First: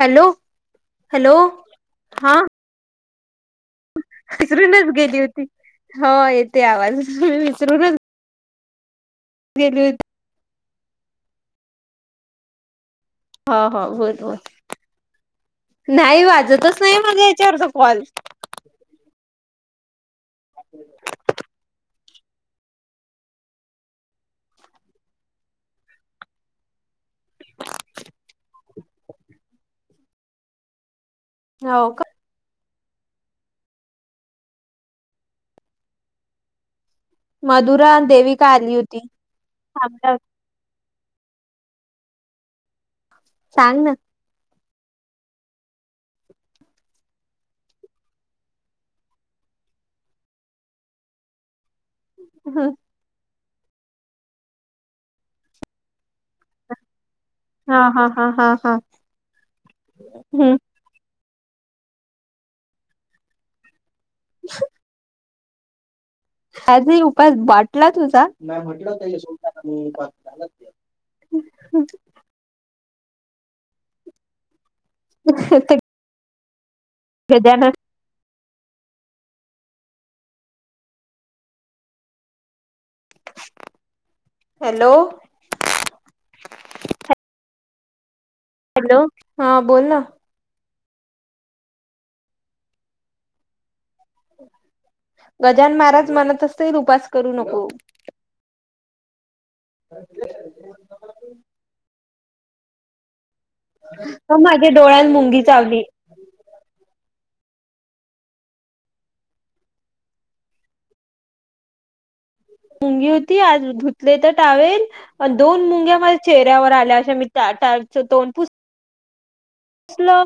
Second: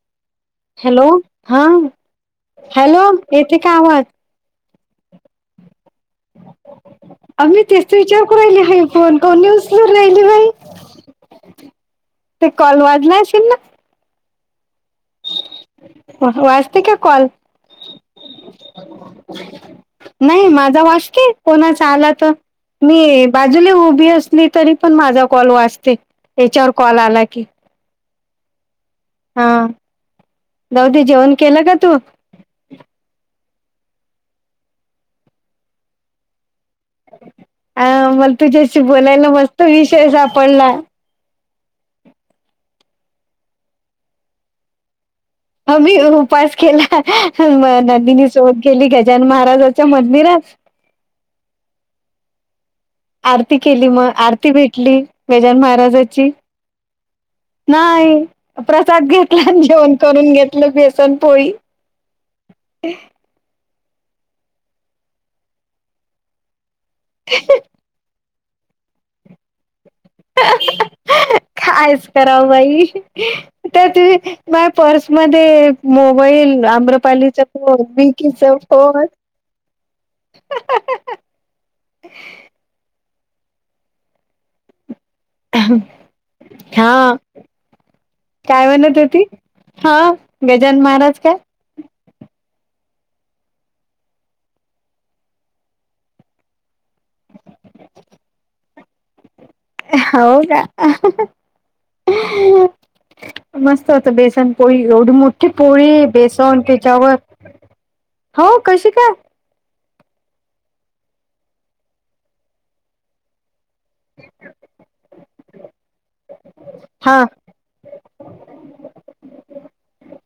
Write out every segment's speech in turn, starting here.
Hello. Hello हा हा hello येथे का आवाज? विसरूनच गेली होती हो येेते आवाज अ मी तेच विसरूनच- विचार करा ह- फोन का गेली उचलुन होती राहिले बाई ते कॉल वाजला- असेल ह ना हा बोल बोल नाही वाजतच वाजते का नाही कॉल माझा याच्यावरचा कॉल- नाही माझा वाजतोय कोणाचा आला तर- मी बाजूला उभी असली तरी पण माझा कॉल वाचते याच्यावर कॉल आला की हा जाऊदे जेवण केलं का तू? अ मधुरा मला देविका आली तुझ्याशी होती बोलायला मस्त विषय सापडला. सांग ना. ह मी उपास केला नंदनी सोबध केली गजान महाराजाच्या मंदिरात- ह आरती केली मग आरती भेटली गजानन महाराजाची. हा हा नाही हा हा हा प्रसाद घेतला आणि जेवण करून हम्म घेतलं बेसन पोळी- ह आजही उपास बाटला तुझा म्हटल होत- कायच करावं बाई तर त- बाय पर्समध्ये मोबाईल आम्रपालीचा गजानन फोन विकीचा फोन- आह आह ह हॅलो. हा काय हॅलो म्हणत होती? बोल हा. ना गजानन महाराज काय? गजानन महाराज म्हणत असतील उपास करू नको. होव ना. मस्त होत बेसन माझ्या पोळी. डोळ्यात एवढी मुंगी मोठी चावली पोळी! बेसन तेच्यावर. हो? कशी काय? मुंगी होती. आज धुतलेत टावेल. दोन मुंग्या माझ्या चेहऱ्यावर आ- [unintelligible] हा मी तोंड पूस-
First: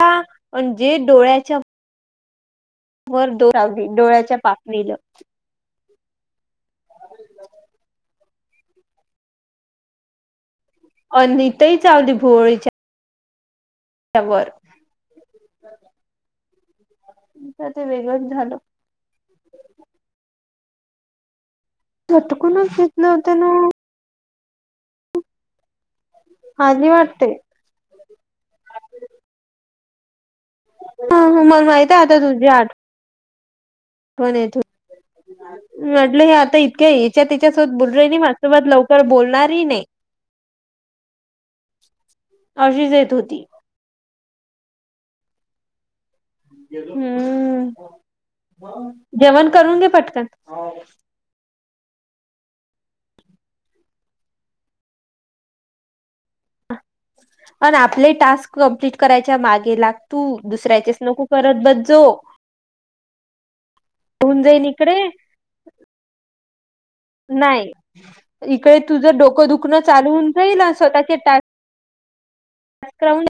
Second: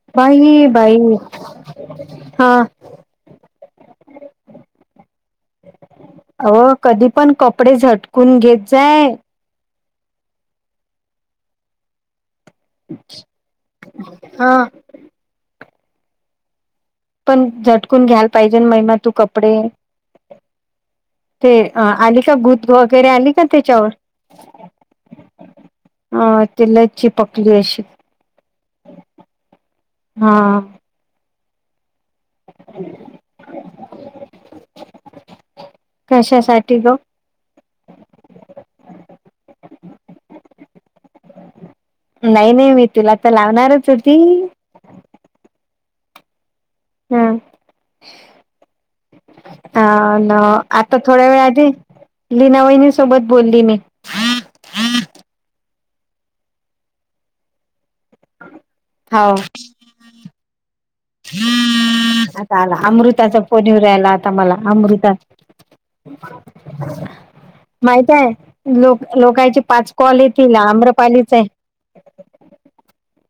का? बाई अन जे बाई डोळ्याच्या- हा. वर डोळा. हो डोळ्याच्या पापणीला. अहो! कधी पण कपडे झटकून घेत जाय. अनता ही चावली भुवळीच्याऽ अच्छा, त्यावर. पण तर ते झटकून घ्यायला वेगळंच झालं पाहिजे ना महिमा तू कपडे. ते आली का? [unintelligible] झटकूनच घेतलं वगैरे होत आली का ना त्याच्यावर? हां. ते आजी लइच वाटते चिपकली अशी. हा. ह. मला माहित आहे आता तुझी आठ- ह कोण [unintelligible] म्हटलं हे आता कशासाठी इतक्या ग याच्या त्याच्यासोबत बोल. माझसोबत लवकर बोलणारही नाही. नाही नाही. मी अशीच येत तिला तर होती लावणारच होती. ह हम्म. जेवण करून घे पटकन. आता थोड्या वेळ आधी, लिना वहिणीसोबत बोलली मी. अन आपले टास्क कंप्लीट हाव करायच्या मागे लाग तू. दुसऱ्याचे - आता आला. अमृताचा फोन येऊ राह्यला आता होऊन मला. जाईन इकडे अमृता. ह नाही माहिताय? इकडे लोक, तुझं डोकं लोकांचे दुखणं पाच चालू कॉल होऊन येतील. जाईल आणि आम्रपालीचा एक. काय म?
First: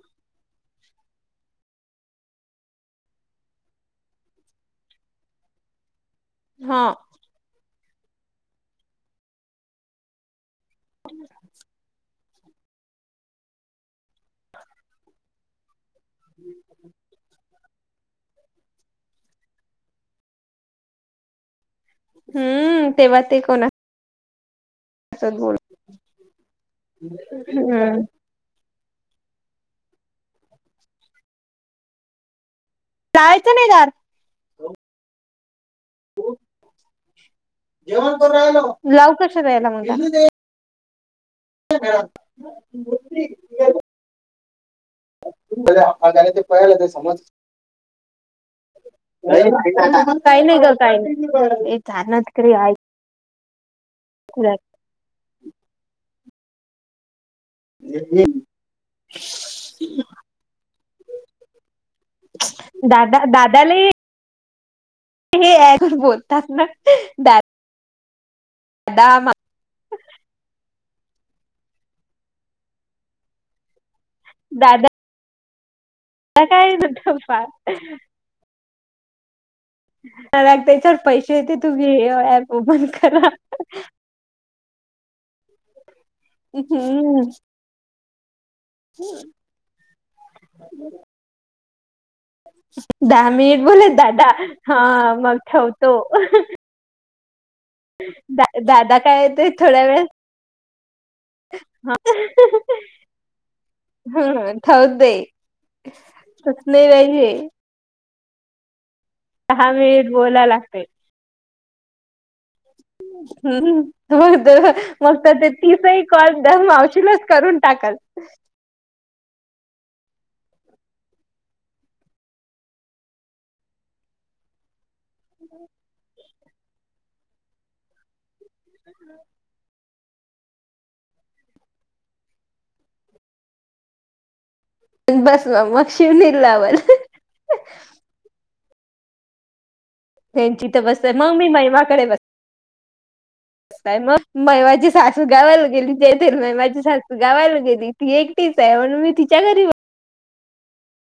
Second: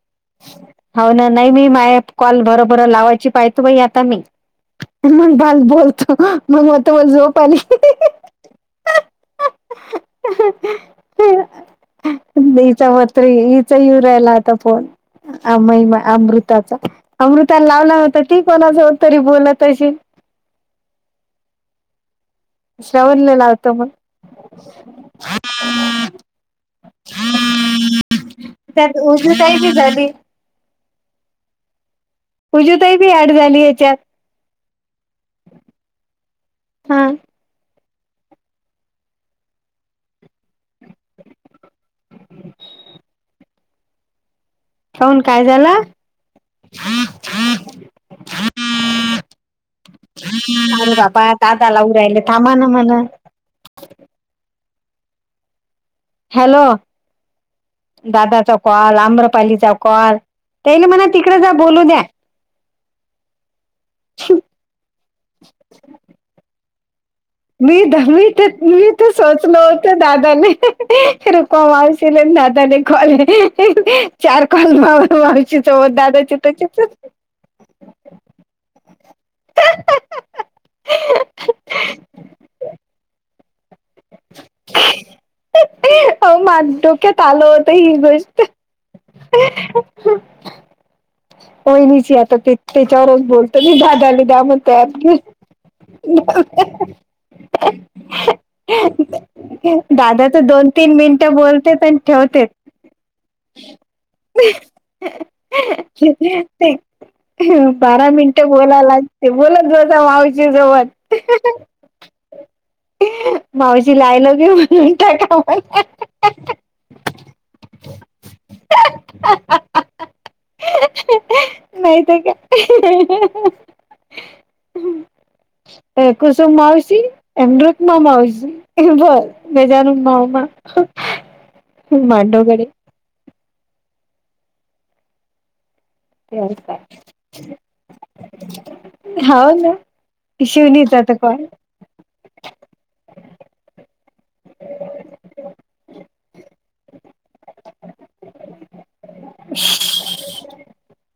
हो ना, नाही मी माय कॉल भरभर लावायची पाहिते बाई आता मी. मग भल बोलतो. मग हा म्हणतो मला झोप आली. [unintelligible] हिचा येऊ राहिला आता फोन. अमई माऽ अमृताचा. अमृताला लावला होता. ती कोणाजवळ तरी बोलत असेल. हम्म तेव्हा श्रवणले ते लावतो कोणासोबत मग. [inaudible] त्यात उजू ताईची झाली. उजु ताई बी ऍड लावायचं झाली नाही दार याच्यात. हो. हम. जेवण करायलो. लावू कशी [unintelligible] [unintelligible] [inaudible] का हून काय झाला? काही नाही ग अरे काही बाबा! नाही ए दादाला जा उरायले थांमा ना म्हण. व्हय. हॅलो. दादा च. कॉल आम्रपालीचा कॉल. त्याला म्हणा तिकडे जा. बोलू द्या. दादा दादाले. श [unintelligible] हे बोलतात ना दादा. मी द [unintelligible] मी तर मी तसच त दादाे रोक मवश दादाे कॉले [unintelligible] चार कॉल मावशी सोबत दादा का काय न ठप्पा. ह [unintelligible] लागताच्यावर पैसे येते तुम्ही हे ऍप ओपन करा. हो मज्या डोक्यात हम्म आल होत ही गोष्ट. [inaudible] ह [unintelligible] होय नाही स आता ते [unintelligible] त्याच्यावरच दहा बोलतो मिनिट मी. बोलत दादाला दादा द्या म्हणतो हा मग ठेवतो. दादा काय ते थोड्या [unintelligible] ह [unintelligible] वेळ दादा तर दोन तीन मिनिटं बोलते ह आणि ठेवते. हमौदय [unintelligible] ते बारा मिनटं बोलायलाग. ते बोलत दहा जता मिनिट बोलाय मावशी जवळ लागते. हम्म. लव्ह बघ यू म्हणून मग तर टाका ते मला तिसही कॉल द मावशीलाच करून टाकाल. अ [unintelligible] नाही तर का. कुसुम मावशी आणि रुकमा मावशी. मजा न मावमाू मांडो घडे बस मग मग शिवणी लावल. हा ना. त्यांची तर शिवनीचा बसते मग कॉल मी महिमाकडे बसते. मग महिमाची सासू गावायला गेली जथ महिमाची सासू गावायला गेली. ती एकटीच आहे म्हनुन मी तिच्या घरी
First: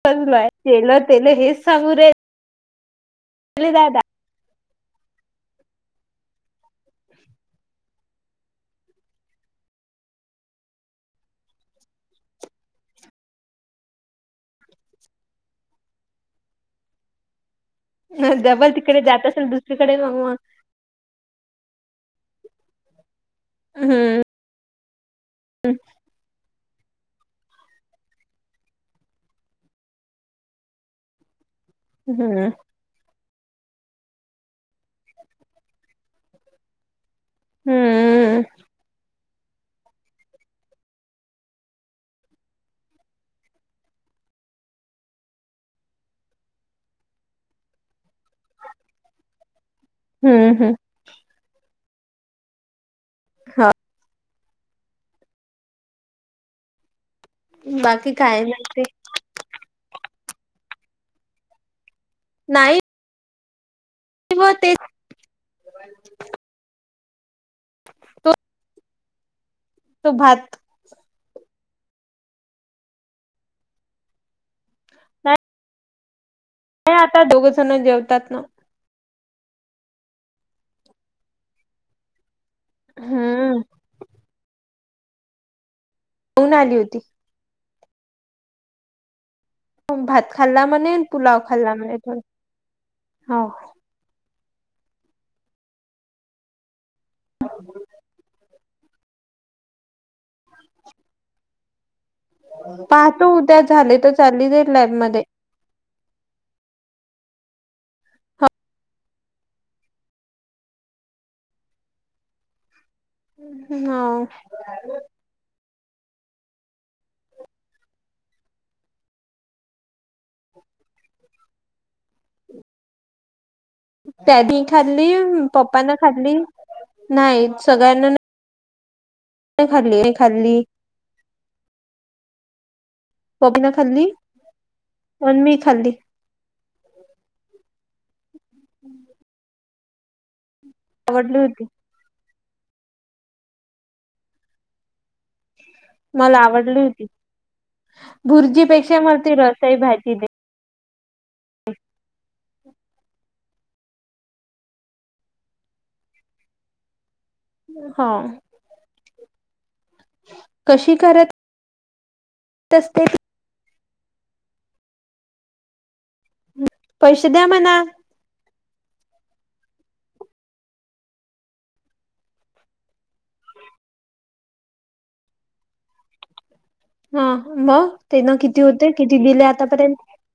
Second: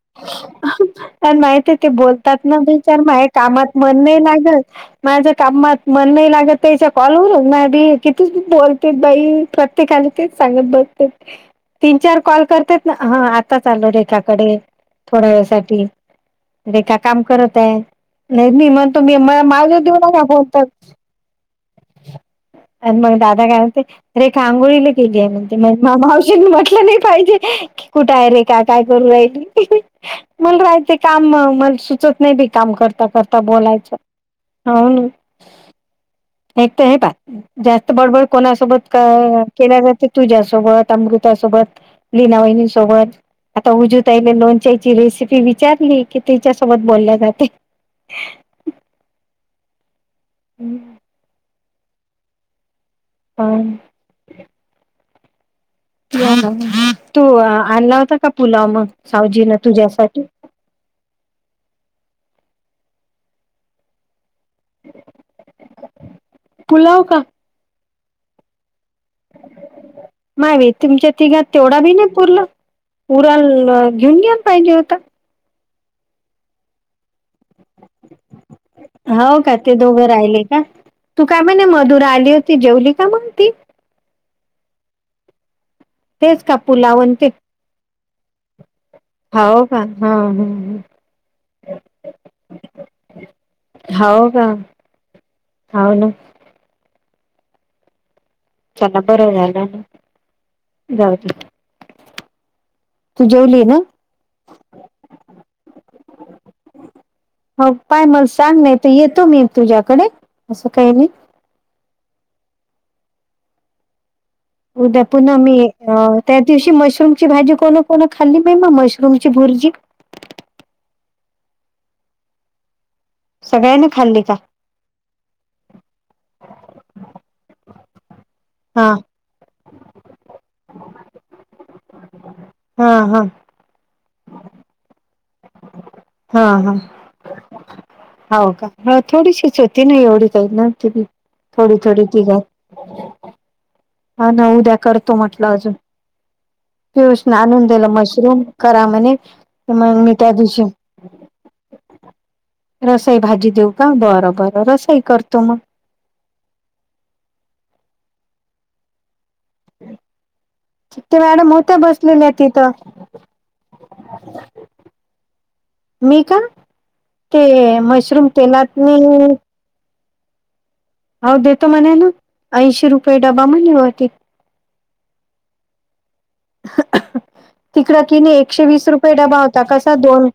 बसलोय तेल प तेल हेच माहिित ते सांगू बोलतात ना बीचार म हे राहिले कामात दादा मन नाही लागत माझ्या कामात मन नाही लागत त्याच्या कॉलवरून ना बी कितीची बोलते बाई प्रत्येकाला तेच सांगत बघते. तीन चार कॉल करते ना ह आता चालो त्याच्याकडे. थोड्या वेळासाठी रेखा काम करत आहे. नाही नाही डबल म्हग तिकडे तुम्ही जात मला असेल माझ देऊ दुसरीकडे मग नका मग फोन तर. आणि मग दादा काय हम्म म्हणतोय आंगोळ केली म्हण मग मामाऊशीनी म्हटलं नाही पाहिजे की कुठे आहे रेखा काय करू राहील. मग राहायच काम मला सुचत नाही बी हम्म काम करता करता बोलायचं. हो ना एक तर हे बात जास्त बडबड हम्म कोणासोबत का केल्या जाते तुझ्यासोबत अमृतासोबत लिनावहीनिसोबत. आता उजू ताई लोन चे रेसिपी विचारली की तीच्या सोबत बोलल्या जाते. हम्म हम्म. हा. तो हम्म आणला बाकी होता का काय पुलाव म्हणते मग सावजीन तुझ्यासाठी. नाही. ब तेज [unintelligible] पुुलाव का. हो. मावीच. तुमच्या तिघ तेवढा बी नाही पुरला पुरा घेऊन जाय पाहिजे होता हे आता दोघ जण जेवतात ना हो का ते दोघं राहिले का तू काय म्हणे मधुरा आली होती जेवली का मग त हम्म तेच खाऊन का आली होती पुूलावणचे हो का हा भात खाल्ला म पुलाव खाल्ला म र ह हो का हो ना हा चला बरं झाला जाऊच पाहतो उद्या झाले तर चालीच लाईन मध्ये [unintelligible] हो पाय मला सांग नाही तर येतो मी तुझ्याकडे असं काही नाही ह् हा उद्याच पुन्हा मी त्या दिवशी मशरूम ची भाजी कोण कोण खाल्ली नाहीहि म मशरूमची भुर्जी सगळ्यांनी खाल्ली का त्यानी खाल्ली पप्पना खाल्ली नाही सगळ्यांना हा नाही खाल्ली नाही खाल्ली हा हा [unintelligible] खाल्ली [inaudible] खाल्ली हा हा हो का ह थोडीशीच होती ना एवढीचही ना थोडी आवडली होती थोडी तची घा हा न उद्या करतो म्हटलं अजून मला आवडली होती पियुष ना आण आणून दिला मशरूम करा भुर्जीपेक्षा म्हणे मला ती रसाई मग मी भाजी दे त्या दिवशी रसाई भाजी देऊ का बरं बरं रसाई करतो मग हा कशी ते करत मॅडम होता्या बसलेले तिथं असते ती? मी कां पैसे ते द्या म्हणा मशरूम तेनात नी हो देतो म्हणे ना ऐंशी रुपये डबा म्हणे होती हा मग तिकडं ते ना किती होते किती दिले आतापर्यंत कोन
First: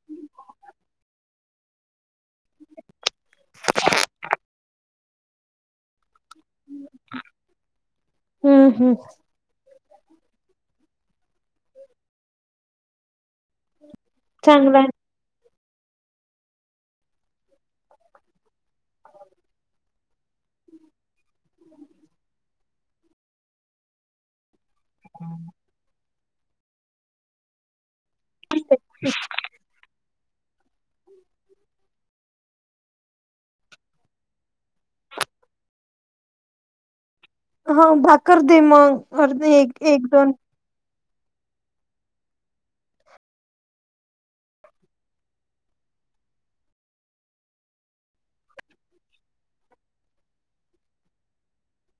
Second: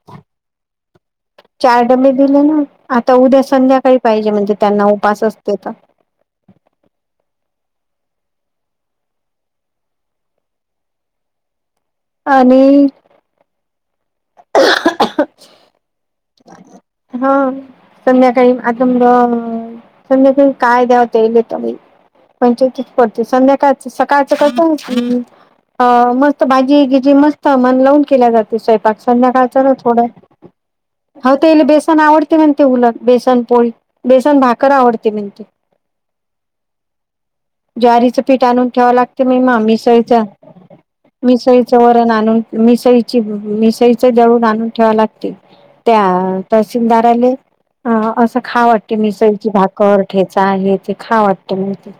चार डमे दिले ना आता उद्या संध्याकाळी पाहिजे म्हणजे त्यांना उपास असते तर हम्म हम्म आणि चांगलं आहे हा संध्याकाळी आता मज संध्याकाळी काय द्याव ते [unintelligible] संध्याकाय [unintelligible] [inaudible] मस्त भाजी गिजी मस्त मन लावून केल्या जाते स्वयपाक संध्याकाळच ना थोडं हो तेला बेसन आवडते म्हणते उलग बेसन पोळी बेसन भाकर आवडते म्हणते हा ज्वारीचं भाकर पीठ दे आणून ठेवं मग लागते मेमा अर्धे एक एक मिसळीच दोन मिसईचं वरण आणून मिसईची मिसळच दळून आणून ठेवा लागते त्या तहसीलदाराले अ असं खा वाटते मिसईची भाकर ठेचा हे ते खा वाटते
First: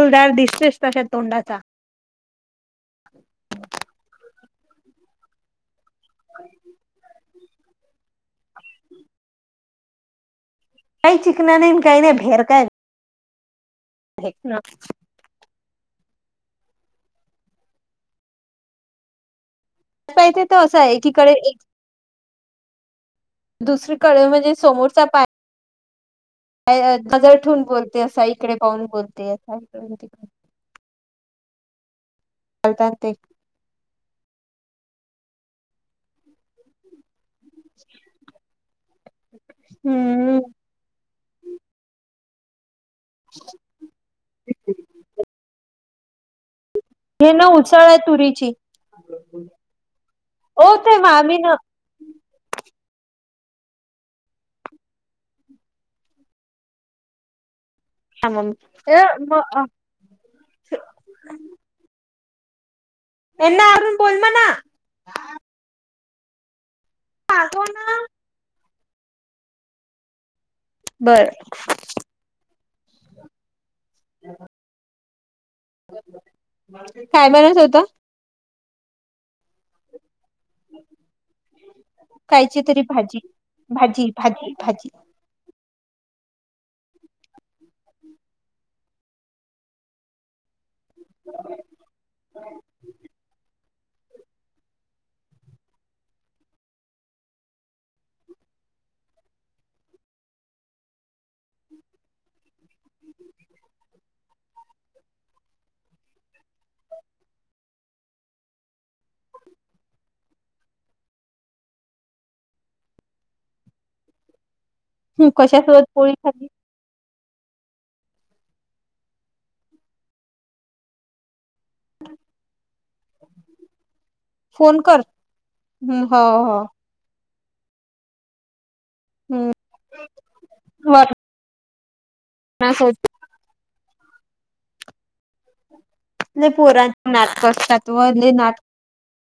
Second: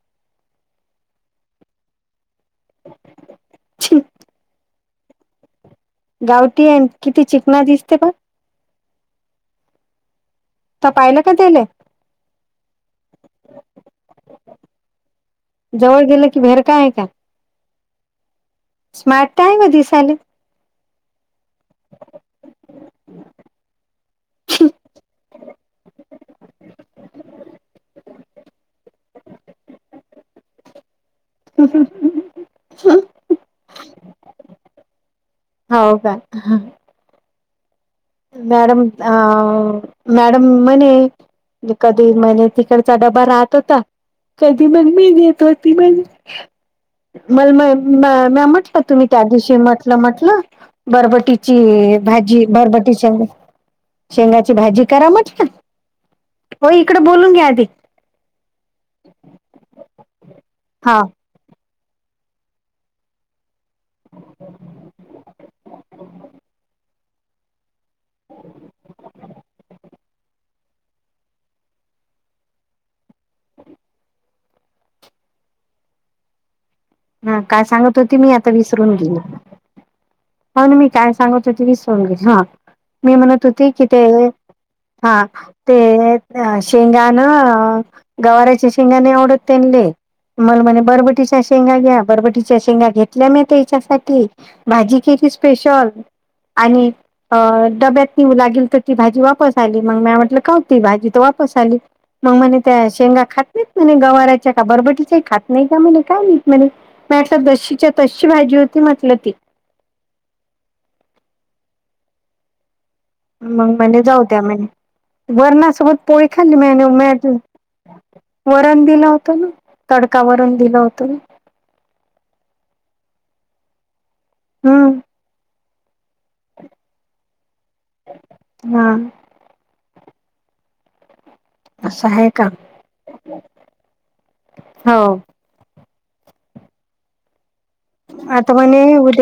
तुलदार दिसतेस तशा तोंडाचा [inaudible] गावटी आहे न किती चिकना दिसते पण. [inaudible] त काही पाहिलं का चिकना त्याले नाही न काय नाही. भेरका आहे. हेच ना. जवळ गेलं की भेरका आहे का? स्मार्ट त आहे व दिसायले. ताई तिथं असं एकीकडे दुसरीकडे म्हणजे समोरचा पाय अ नजर ठेवून बोलते असा. इकडे पाहून बोलते असा, इकडून तिकडे. [unintelligible] करता हो आलते. हो का? [inaudible] मॅडम अ हम्म मॅडम म्हणे कधी म्ह तिकड चा डबा राहत होता. कधी मम्मी देत होती मधी. हे ना मल म उसळ आहे म म्या तुरीची म्हटलं तुम्ही त्या दिवशी म्हटलं म्हटलं ओ ते मामी न बरबटीची भाजी बरबटी शेंग शेंगाची भाजी करा म्हटलं. ओ इकड बोलून घ्या आधी. [unintelligible] हा, एना आवरून बोल म्हणा. [unintelligible] [inaudible] बरं. [inaudible] हां, काय होता सांगत होते मी? आता विसरून गेली. हो ना मी काय सांगत होते विसरून गेली. हा कायची तरी मी भाजी म्हणत होती कि ते भाजी भाजी भाजी. हा, ते शेंगान, गवाराचे शेंगा नही आवडत त्यांले. मल म्हणे बरबटीच्या शेंगा घ्या. बरबटीच्या शेंगा घेतल्या मी त्यायच्यासाठी. भाजी केलती स्पेशल आणि अ डब्यात निऊ लागेल त ती भाजी वापस आली. मग म्या म्हटलं काव ती भाजी त वापस आली? मग म्हणे त्या शेंगा खात नाहीत म्हणे गवाराच्या का बरबटीच्याही खात नाही का म्हणे काय माहित म्हणे. म्या म्हटलं जशीच्या तशी भाजी होती म्हटलं ती. मग म्हणे जाऊद्या म्हणे. वरणासोबत पोळी खाल्ली महि न माह्या तिडून. वरण दिलं होतं ना. तडका वरण दिलं होतं मी. [inaudible] फोन कर. हम्म हं, हो हो. हां. हं, व्हय. असं आहे का? हो. लई पोरान नाटकं असतात. व लय नाट आता म्हणे उद